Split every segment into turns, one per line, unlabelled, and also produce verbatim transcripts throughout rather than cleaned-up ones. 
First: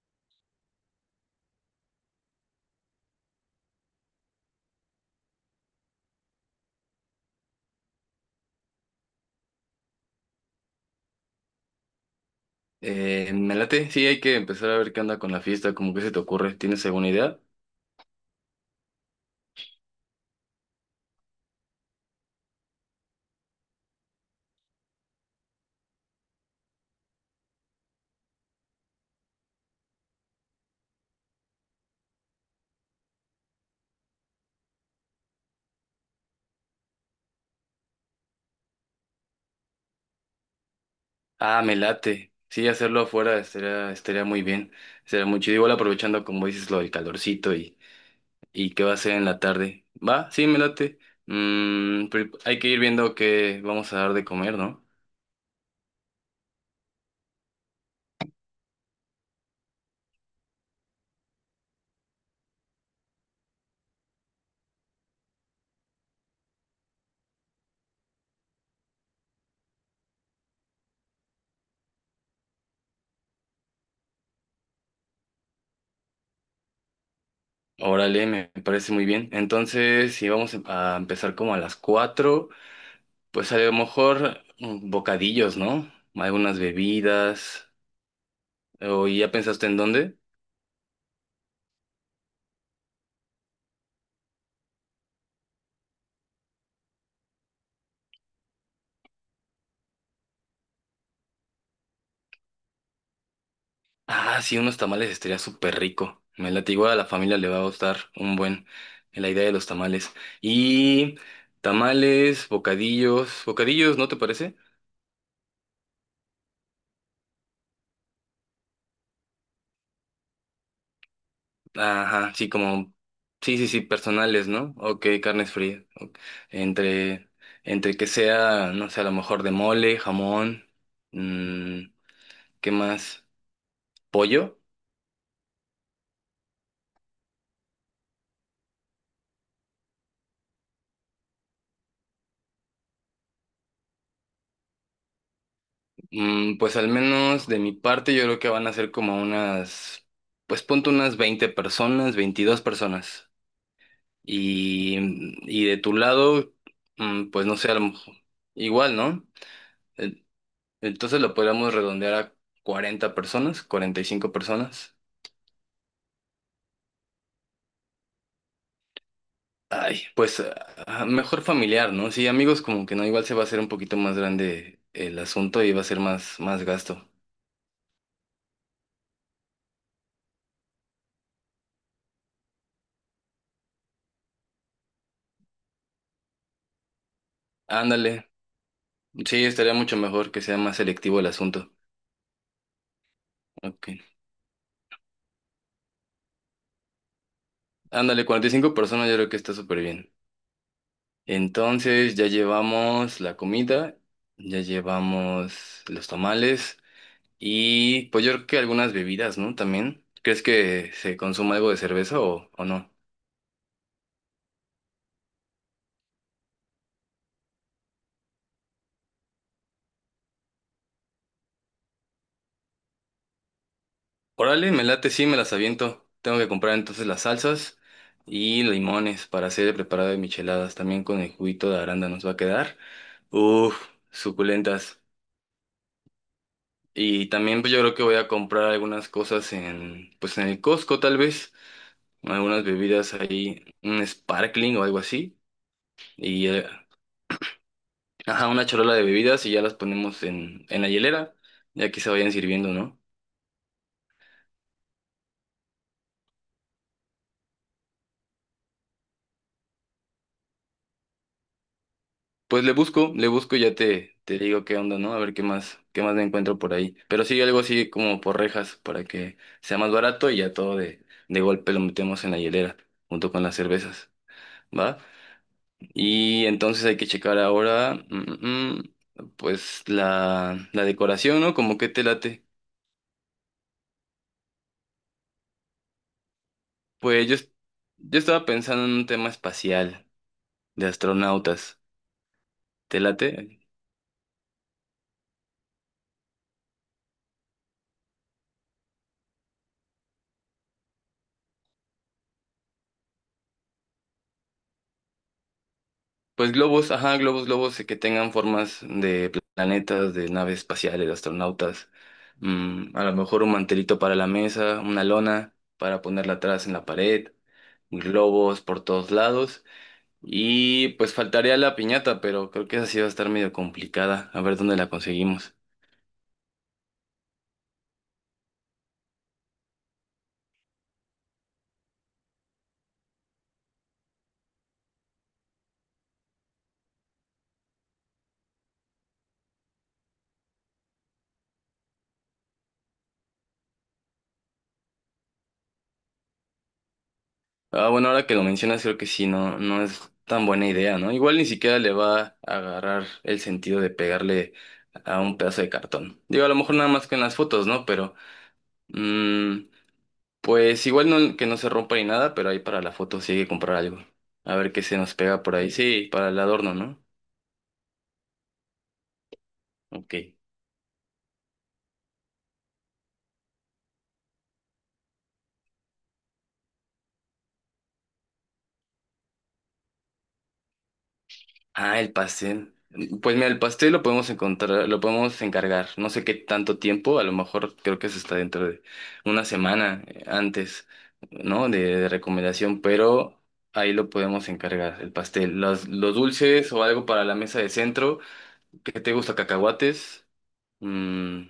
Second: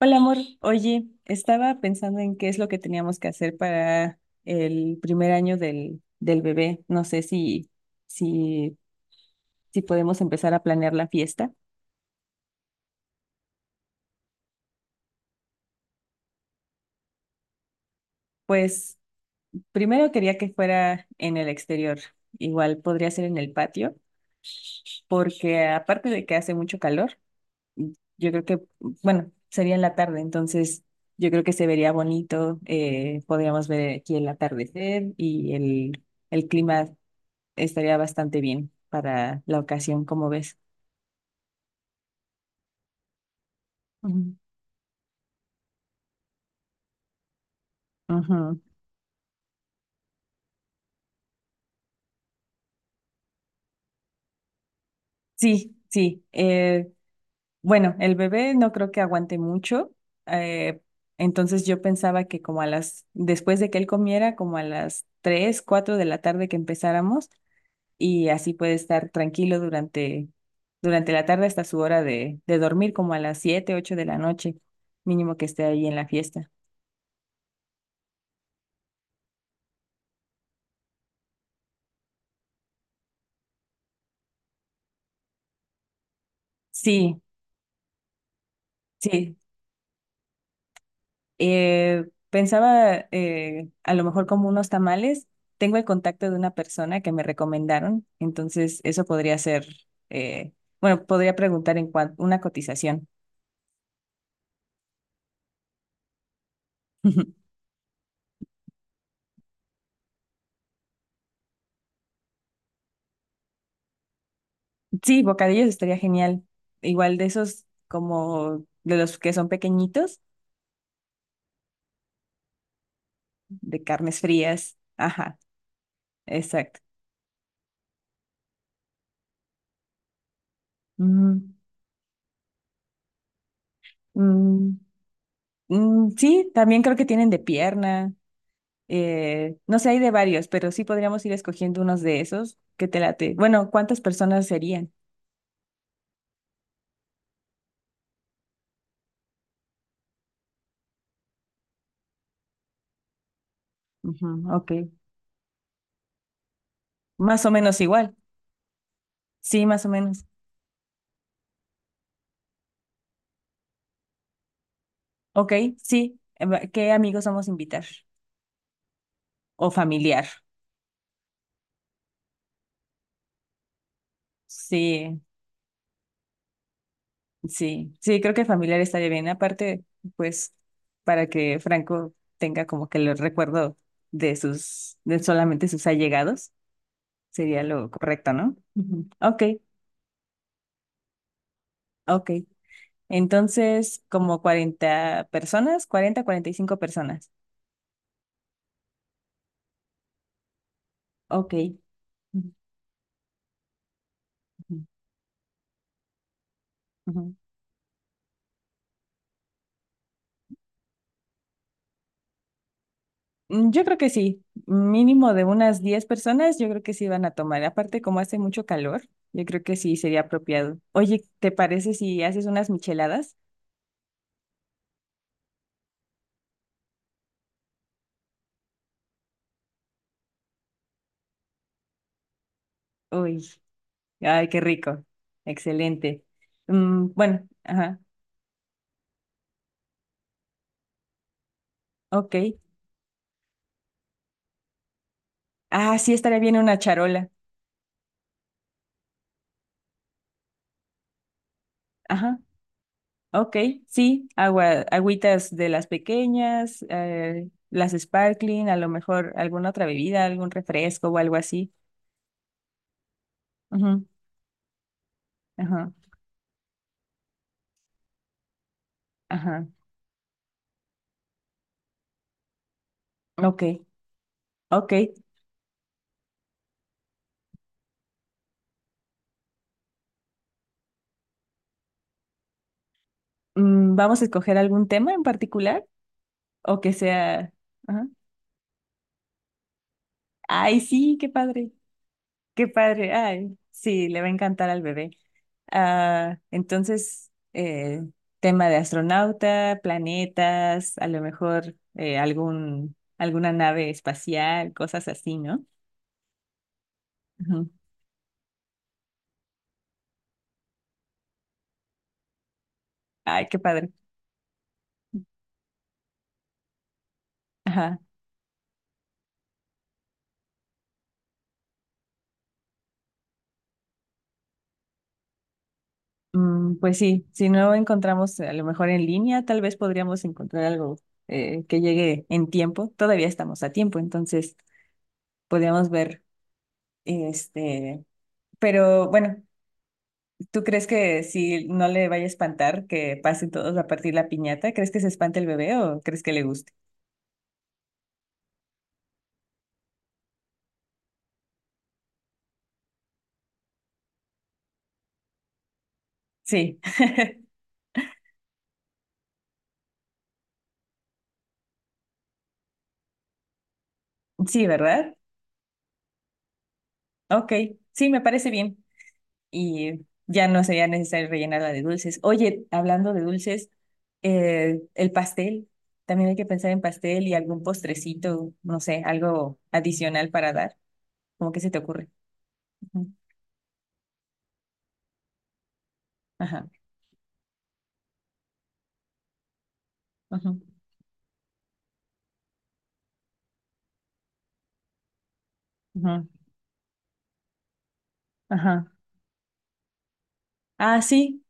Hola, amor. Oye, estaba pensando en qué es lo que teníamos que hacer para el primer año del, del bebé. No sé si, si, si podemos empezar a planear la fiesta.
Eh, me late, sí, hay que empezar a ver qué onda con la fiesta, como que se te ocurre, ¿tienes alguna idea?
Pues primero quería que fuera en el exterior. Igual podría ser en el patio, porque aparte de que hace mucho calor, yo creo que, bueno, sería en la tarde, entonces yo creo que se vería bonito. Eh, podríamos ver aquí el atardecer y el, el clima. Estaría bastante bien para la ocasión, como ves.
Ah, me late, sí, hacerlo afuera estaría, estaría
Ujú.
muy bien, estaría muy chido, igual aprovechando como dices lo del calorcito y,
Ujú.
y qué va a ser en la tarde. Va, sí, me late. Mm, pero hay que ir viendo qué vamos a dar de comer, ¿no?
Sí, sí. Eh, bueno, el bebé no creo que aguante mucho. eh, entonces yo pensaba que como a las, después de que él comiera, como a las tres cuatro de la tarde que empezáramos, y así puede estar tranquilo durante, durante la tarde hasta su hora de, de dormir, como a las siete ocho de la noche, mínimo que esté ahí en la fiesta.
Órale, me me parece muy bien, entonces si vamos a empezar como a las cuatro pues a lo mejor mm, bocadillos, ¿no? Algunas
Sí,
bebidas. ¿O ¿Y ya
sí.
pensaste en dónde?
Eh, pensaba, eh, a lo mejor como unos tamales. Tengo el contacto de una persona que me recomendaron, entonces eso podría ser. eh, bueno, podría preguntar en cuanto una cotización.
Ah, sí, unos tamales estaría súper rico. Me late, igual a la familia le va a gustar un buen la idea de los tamales. Y tamales, bocadillos, bocadillos, ¿no te parece?
Sí, bocadillos estaría genial. Igual de esos como de los que son pequeñitos,
Ajá, sí, como, sí, sí, sí,
de carnes
personales, ¿no?
frías.
Ok,
Ajá,
carnes frías. Ok.
exacto.
Entre, entre que sea, no sé, a lo mejor de mole, jamón,
Mm,
mm, ¿qué más? ¿Pollo?
mm, mm, sí, también creo que tienen de pierna. Eh, no sé, hay de varios, pero sí podríamos ir escogiendo unos de esos que te late. Bueno, ¿cuántas personas serían?
Mm, pues al menos de mi parte yo creo que van a ser como unas, pues ponte unas veinte personas, veintidós personas.
Ujú, ok,
Y, y de tu lado, mm, pues
más o
no sé, a
menos
lo
igual.
mejor- igual, ¿no?
Sí, más o
Eh,
menos.
Entonces lo podríamos redondear a cuarenta personas, cuarenta y cinco personas.
Ok, sí. Eh, va- ¿qué amigos vamos a invitar? O
Ay,
familiar.
pues ah, mejor familiar, ¿no? Sí, amigos como que no, igual se va a hacer un poquito más grande el
Sí,
asunto y va a ser más, más gasto.
sí, sí, creo que familiar estaría bien. Aparte, pues, para que Franco tenga como que el recuerdo de sus, de solamente sus allegados, sería lo
Ándale,
correcto, ¿no? Ujú. Ok,
sí, estaría mucho mejor que sea más selectivo el asunto.
ok.
Ok.
Entonces, como cuarenta personas, cuarenta, cuarenta y cinco personas.
Ándale, cuarenta y cinco personas yo creo que está súper bien.
Ok.
Entonces ya
Ujú,
llevamos la comida, ya llevamos los tamales
ujú.
y pues yo creo que algunas bebidas, ¿no? También. ¿Crees que se consuma algo de cerveza o, o no?
Mm, Yo creo que sí, mínimo de unas diez personas, yo creo que sí van a tomar. Aparte, como hace mucho calor, yo creo que sí sería apropiado. Oye, ¿te parece si haces unas micheladas?
Órale, me late, sí, me las aviento. Tengo que comprar entonces las salsas y limones para hacer el preparado de micheladas. También con el juguito de aranda nos va a quedar.
Uy,
Uf,
ay, qué
suculentas.
rico. Excelente. Mm,
Y
bueno,
también pues yo creo
ajá,
que voy a comprar algunas cosas en, pues en el Costco tal vez.
ok.
Algunas bebidas ahí, un sparkling o algo así,
Ah, sí, estaría
y
bien
eh,
una charola.
ajá, una charola de bebidas y ya las ponemos en, en la hielera, ya que se vayan
Ajá.
sirviendo, ¿no?
Ok, sí, agua, agüitas de las pequeñas, eh, las sparkling, a lo mejor alguna otra bebida, algún refresco o algo así.
Pues le busco, le busco y ya
Ujú,
te, te digo qué onda, ¿no? A ver qué más,
ajá,
qué más me encuentro por ahí. Pero sí, algo así como por rejas, para que
ajá,
sea más barato y ya todo de, de golpe lo metemos en la hielera, junto con las
ok,
cervezas,
ok.
¿va? Y entonces hay que checar ahora, mm, mm, mm, pues la, la decoración, ¿no? Como que te late.
Mm, ¿vamos a escoger algún tema en particular? O que
Pues yo, es-
sea... ajá.
yo estaba pensando en un tema espacial
Ay,
de
sí, qué padre,
astronautas.
qué
¿Te
padre. Ay,
late?
sí, le va a encantar al bebé. Ah, entonces, eh, tema de astronauta, planetas, a lo mejor eh, algún, alguna nave espacial, cosas así, ¿no?
Pues globos, ajá, globos,
Ujú.
globos eh, que tengan formas de planetas, de naves espaciales, de astronautas. Mm, a lo mejor
Ay,
un
qué padre.
mantelito para la mesa, una lona para ponerla atrás en la pared,
Ajá.
globos por todos lados. Y pues faltaría la piñata, pero creo que esa sí va a estar medio complicada. A ver dónde la conseguimos.
Mm, pues sí, si no encontramos a lo mejor en línea, tal vez podríamos encontrar algo, eh, que llegue en tiempo. Todavía estamos a tiempo, entonces podríamos ver, este, pero bueno. ¿Tú crees que si no le vaya a espantar que pasen todos a partir la piñata? ¿Crees que se espante el bebé o crees que le guste?
Ah, bueno, ahora que lo mencionas, creo que sí, no, no es tan buena idea, ¿no? Igual ni siquiera le va a agarrar el sentido de pegarle a un pedazo de cartón. Digo, a lo mejor
Sí,
nada más que en las fotos, ¿no? Pero, mm, pues igual no, que no se rompa ni nada, pero ahí para la foto sí hay que comprar algo. A
sí,
ver qué se
¿verdad?
nos pega por ahí. Sí, para el adorno, ¿no?
Ok, sí, me parece bien. Y
Ok.
ya no sería necesario rellenarla de dulces. Oye, hablando de dulces, eh, el pastel, también hay que pensar en pastel y algún postrecito, no sé, algo adicional para dar. ¿Cómo que se te
Ah,
ocurre?
el pastel.
Ujú,
Pues mira, el pastel lo podemos encontrar, lo podemos encargar. No sé qué
ajá,
tanto tiempo, a lo mejor creo que se está dentro de una semana eh,
ajá,
antes, ¿no? De, de recomendación, pero ahí lo podemos encargar, el pastel. Los, los
ajá,
dulces o algo para la mesa de centro.
ajá.
¿Qué te gusta? Cacahuates,
Ah, sí.
mm,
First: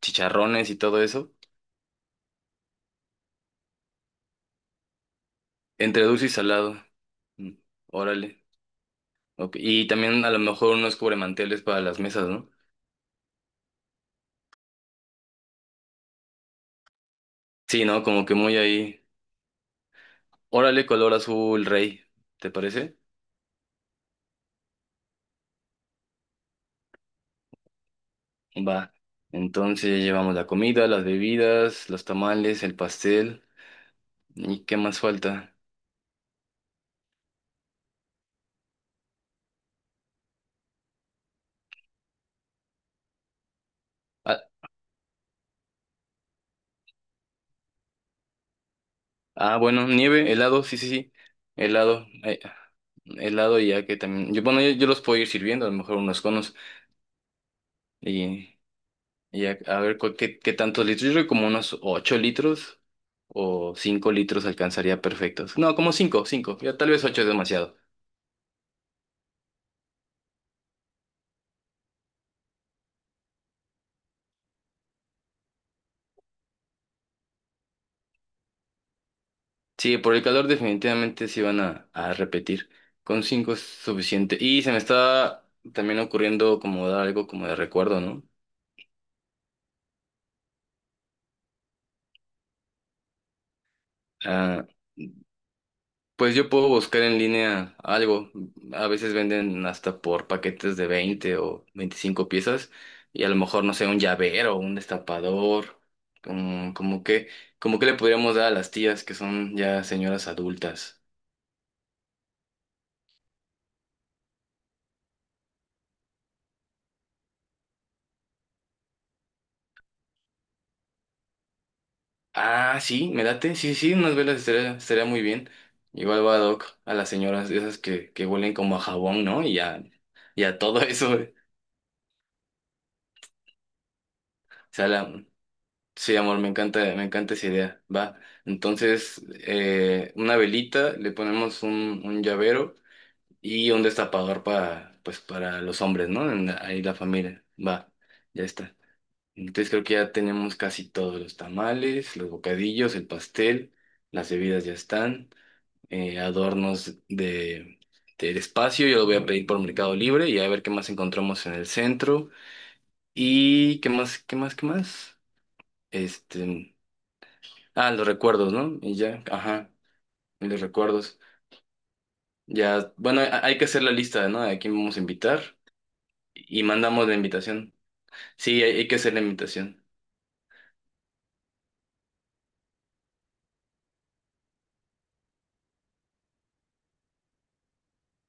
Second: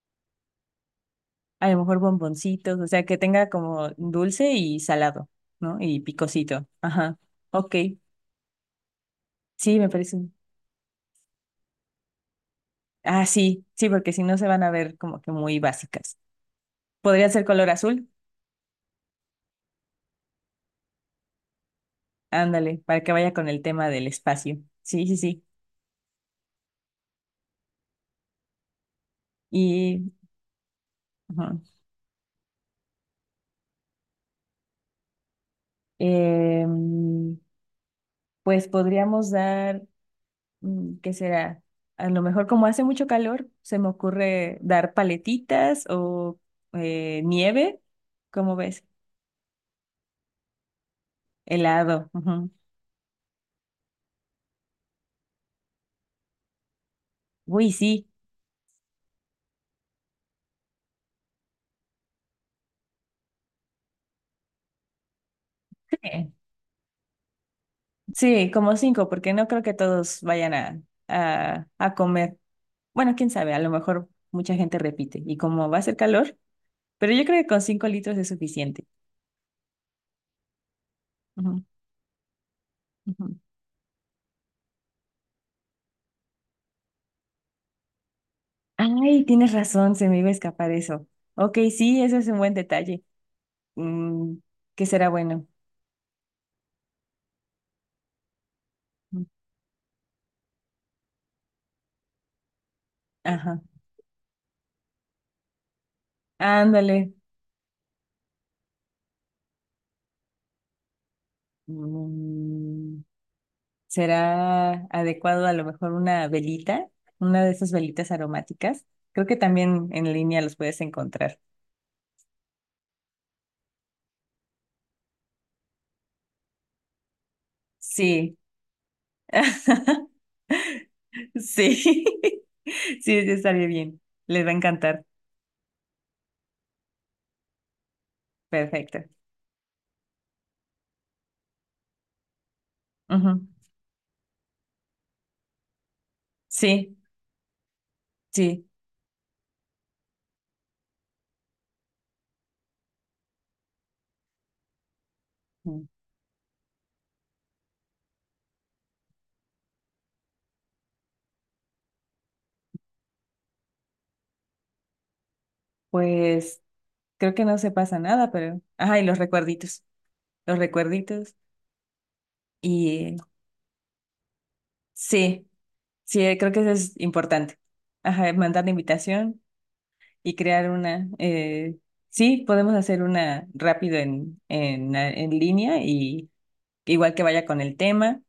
chicharrones y todo eso.
A lo mejor bomboncitos, o sea, que tenga como dulce y salado, ¿no? Y
Entre dulce y
picosito.
salado.
Ajá.
Mm,
Ok.
órale. Ok.
Sí,
Y
me parece.
también a lo mejor unos cubremanteles para las mesas, ¿no?
Ah, sí, sí, porque si no se van a ver como que muy básicas. Podría ser color
Sí, ¿no?
azul.
Como que muy ahí. Órale, color azul, rey. ¿Te
Ándale,
parece?
para que vaya con el tema del espacio. Sí, sí, sí.
Va. Entonces
Y
llevamos la comida, las
ajá.
bebidas, los tamales, el pastel. ¿Y qué más falta?
Em, pues podríamos dar, mm, ¿qué será? A lo mejor como hace mucho calor, se me
Ah,
ocurre dar paletitas o eh, nieve, ¿cómo ves?
ah, bueno, nieve, helado, sí, sí, sí. Helado.
Helado.
eh,
Ujú.
helado Y ya que también... Yo, bueno, yo, yo los puedo ir sirviendo, a lo mejor unos conos.
Uy, sí.
Y, y a, a ver cu- qué, qué tantos litros. Yo creo que como unos ocho litros o cinco litros alcanzaría perfectos. No, como cinco,
Sí,
cinco. Ya tal vez ocho es demasiado.
sí, como cinco, porque no creo que todos vayan a, a, a comer. Bueno, quién sabe, a lo mejor mucha gente repite. Y como va a hacer calor, pero yo creo que con cinco litros es suficiente.
Sí, por el calor definitivamente sí van
Ujú,
a, a repetir. Con
ujú.
cinco es suficiente. Y se me está también ocurriendo como dar algo como de recuerdo, ¿no?
Ay, tienes razón, se me iba a escapar eso. Ok, sí, eso es un buen detalle. Mm,
Ah,
¿qué será bueno?
pues yo puedo buscar en línea algo. A veces venden hasta por paquetes de veinte o veinticinco piezas. Y a lo
Ajá.
mejor, no sé, un llavero, un destapador. Como, como
Ándale.
que, como que le podríamos dar a las tías que son ya señoras adultas.
Mm, será adecuado a lo mejor una velita, una de esas velitas aromáticas. Creo que también en línea los puedes encontrar.
Ah, sí, me late. Sí, sí, unas velas estaría, estaría muy bien. Igual va ad hoc a las señoras, esas que, que
Sí,
huelen como a jabón, ¿no? Y a, y a todo eso. O
sí, sí, sí, estaría bien. Les va a
sea,
encantar.
la- sí, amor, me encanta, me encanta esa idea. Va.
Perfecto.
Entonces, eh, una velita, le ponemos un, un llavero
Ujú.
y un destapador para, pues, para los hombres, ¿no? En la- ahí la
Sí,
familia. Va, ya
sí.
está. Entonces creo que ya tenemos casi todos los tamales, los bocadillos, el pastel, las bebidas ya están.
Mm.
Eh, adornos de, del espacio. Yo lo voy a pedir por Mercado Libre y a ver qué más encontramos en el centro. Y qué más, qué más, qué más.
Pues
Este,
creo que no se
ah,
pasa
los
nada,
recuerdos,
pero...
¿no? Y
Ajá, y los
ya, ajá,
recuerditos,
y
los
los recuerdos.
recuerditos. Y
Ya,
eh,
bueno, ha- hay que hacer la lista, ¿no? A quién vamos a invitar
sí, sí, eh, creo que
y
eso es
mandamos la
importante.
invitación.
Ajá,
Sí,
mandar la
hay, hay que hacer la
invitación
invitación.
y crear una. Eh, sí, podemos hacer una rápido en, en, en línea y igual que vaya con el tema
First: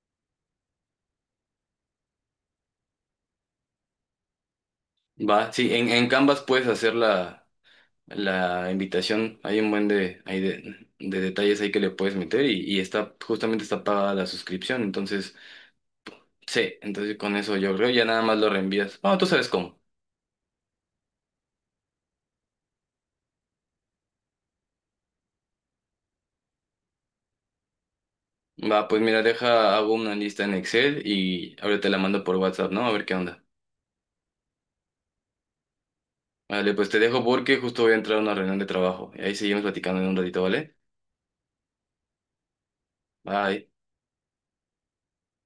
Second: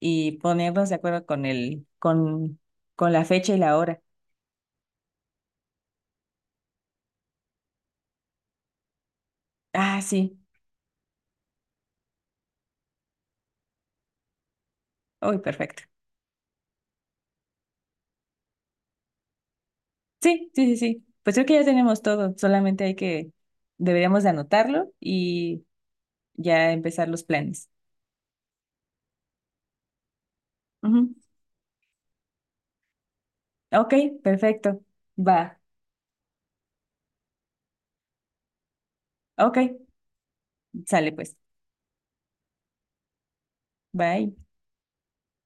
y ponernos de acuerdo con el, con, con la fecha y la hora.
Va, sí, en, en Canvas puedes hacerla la invitación. Hay un buen
Ah,
de,
sí.
hay de, de detalles ahí que le puedes meter y, y está justamente está pagada la suscripción. Entonces,
Uy, perfecto.
sí, entonces con eso yo creo ya nada más lo reenvías. Bueno, tú sabes cómo.
Sí, sí, sí, sí. Pues creo que ya tenemos todo. Solamente hay que, deberíamos de anotarlo y ya empezar los planes.
Va, pues mira, deja, hago una lista en Excel
Ujú.
y ahora te la mando por WhatsApp, ¿no? A ver qué onda.
Ok, perfecto. Va.
Vale, pues te dejo porque justo voy a entrar a una reunión de trabajo. Y ahí
Ok,
seguimos platicando en un ratito, ¿vale?
sale pues.
Bye.
Bye.